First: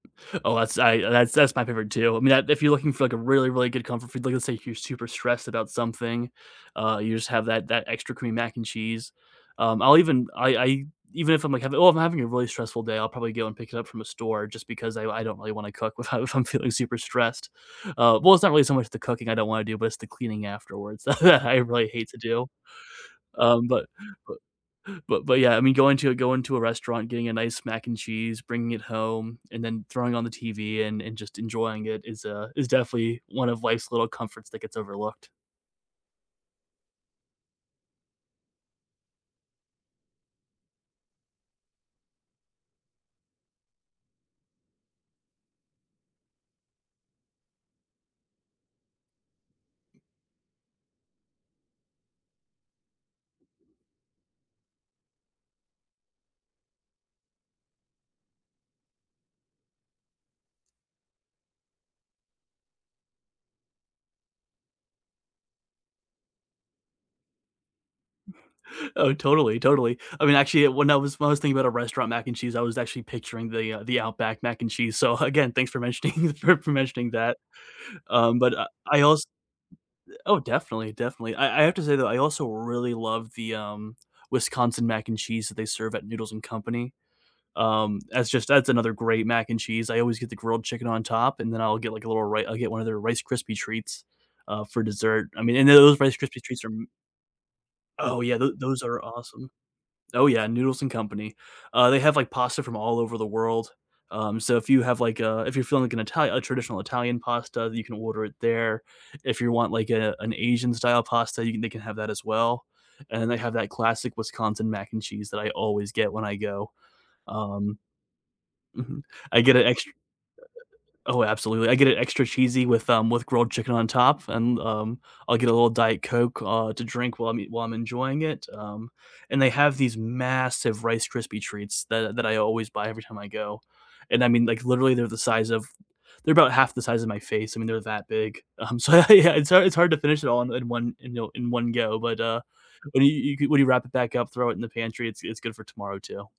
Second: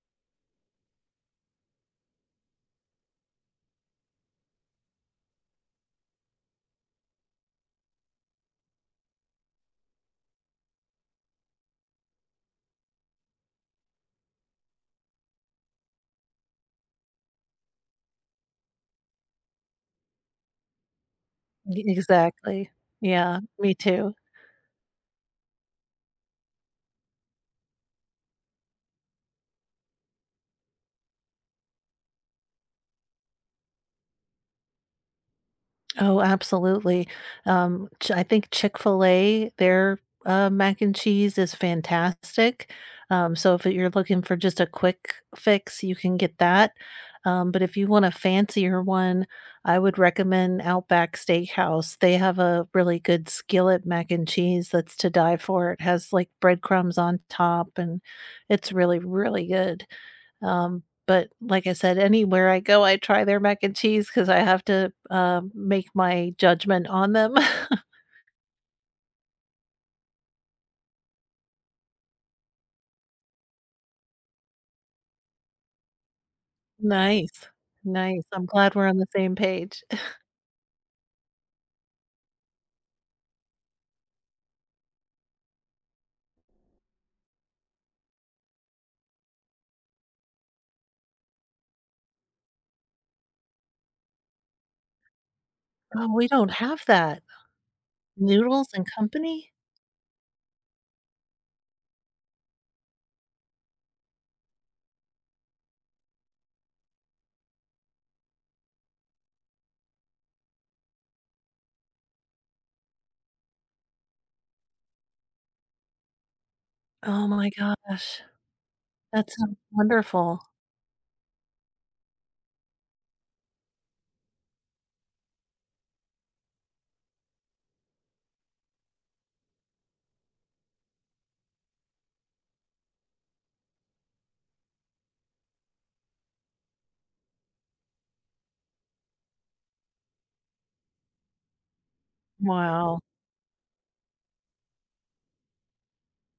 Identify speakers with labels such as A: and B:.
A: Oh that's I uh, that's that's my favorite too, I mean, I if you're looking for, like, a really, really good comfort food, like, let's say if you're super stressed about something, uh, you just have that that extra creamy mac and cheese, um, I'll even, I I e even if I'm, like, having well, if I'm having a really stressful day, I'll probably go and pick it up from a store just because I I don't really wanna cook with how if I'm feeling super stressed, uh, well, it's not really so much the cooking I don't wanna do, but it's the cleaning afterwards that I I
B: Ye
A: really hate to do,
B: Exactly, yeah,
A: um,
B: me
A: but
B: too.
A: but but but yeah, I mean, going to a going to a restaurant, getting a nice mac and cheese, bringing it home, and then throwing on the TV and and just enjoying it is, uh, is definitely one of life's little comforts that gets overlooked.
B: Oh, absolutely, um, Ch I think Chick-fil-A, their, uh, mac and cheese is fantastic, um, so if you're looking for just a quick fix, you can get that, um, but if you want a fancier one, I would recommend Outback Steakhouse, they have a really good skillet mac and cheese that's to die for, it has, like, bread crumbs on top and it's really, really good. Um, but like I said, anywhere I go, I try their mac and cheese 'cause I have to, um, make my judgment on them.
A: Oh, totally, totally. I mean, actually it when I was when I was thinking about a restaurant mac and cheese, I was actually picturing the, uh, the Outback mac and cheese, so again, thanks for mentioning for for mentioning that,
B: Nice, nice,
A: um,
B: I'm
A: but, uh,
B: glad we're on
A: I
B: the
A: als
B: same page.
A: th oh, definitely, definitely, I I have to say though, I also really love the, um, Wisconsin mac and cheese that they serve at Noodles and Company. Um, that's just that's another great mac and cheese, I always get the grilled chicken on top, and then I'll get like a little ri I'll get one of their Rice Krispie treats, uh, for dessert, I mean and tho those
B: Oh,
A: Rice
B: we
A: Krispie
B: don't
A: treats are
B: have
A: m
B: that.
A: Oh yeah, tho
B: Noodles
A: those
B: and
A: are awesome.
B: Company?
A: Oh yeah, Noodles and Company. Uh, they have, like, pasta from all over the world, um, so if you have, like, a if you're feeling like an Itali a traditional Italian pasta, you can order it there, if you want, like, a an Asian style pasta, you can they can have that as well, and then they have that classic Wisconsin mac and cheese that I always get when I go,
B: Oh my
A: um
B: gosh.
A: Mhm,
B: That's
A: I
B: sounds
A: get it extr
B: wonderful.
A: Oh, absolutely, I get it extra cheesy with, um, with grilled chicken on top, and, um, I'll get a little Diet Coke, uh, to drink while I'm ea while I'm enjoying it, um, and they have these massive Rice Krispie treats that that I always buy every time I go, and I mean, like, literally they're the size of they're about half the size of my face, I mean, they're that big, um, so, yeah yeah, it's hard it's hard to finish it all in in one in yo in one go, but, uh,
B: Wow.
A: when you you could when you wrap it back up, throw it in the pantry, it's it's good for tomorrow too.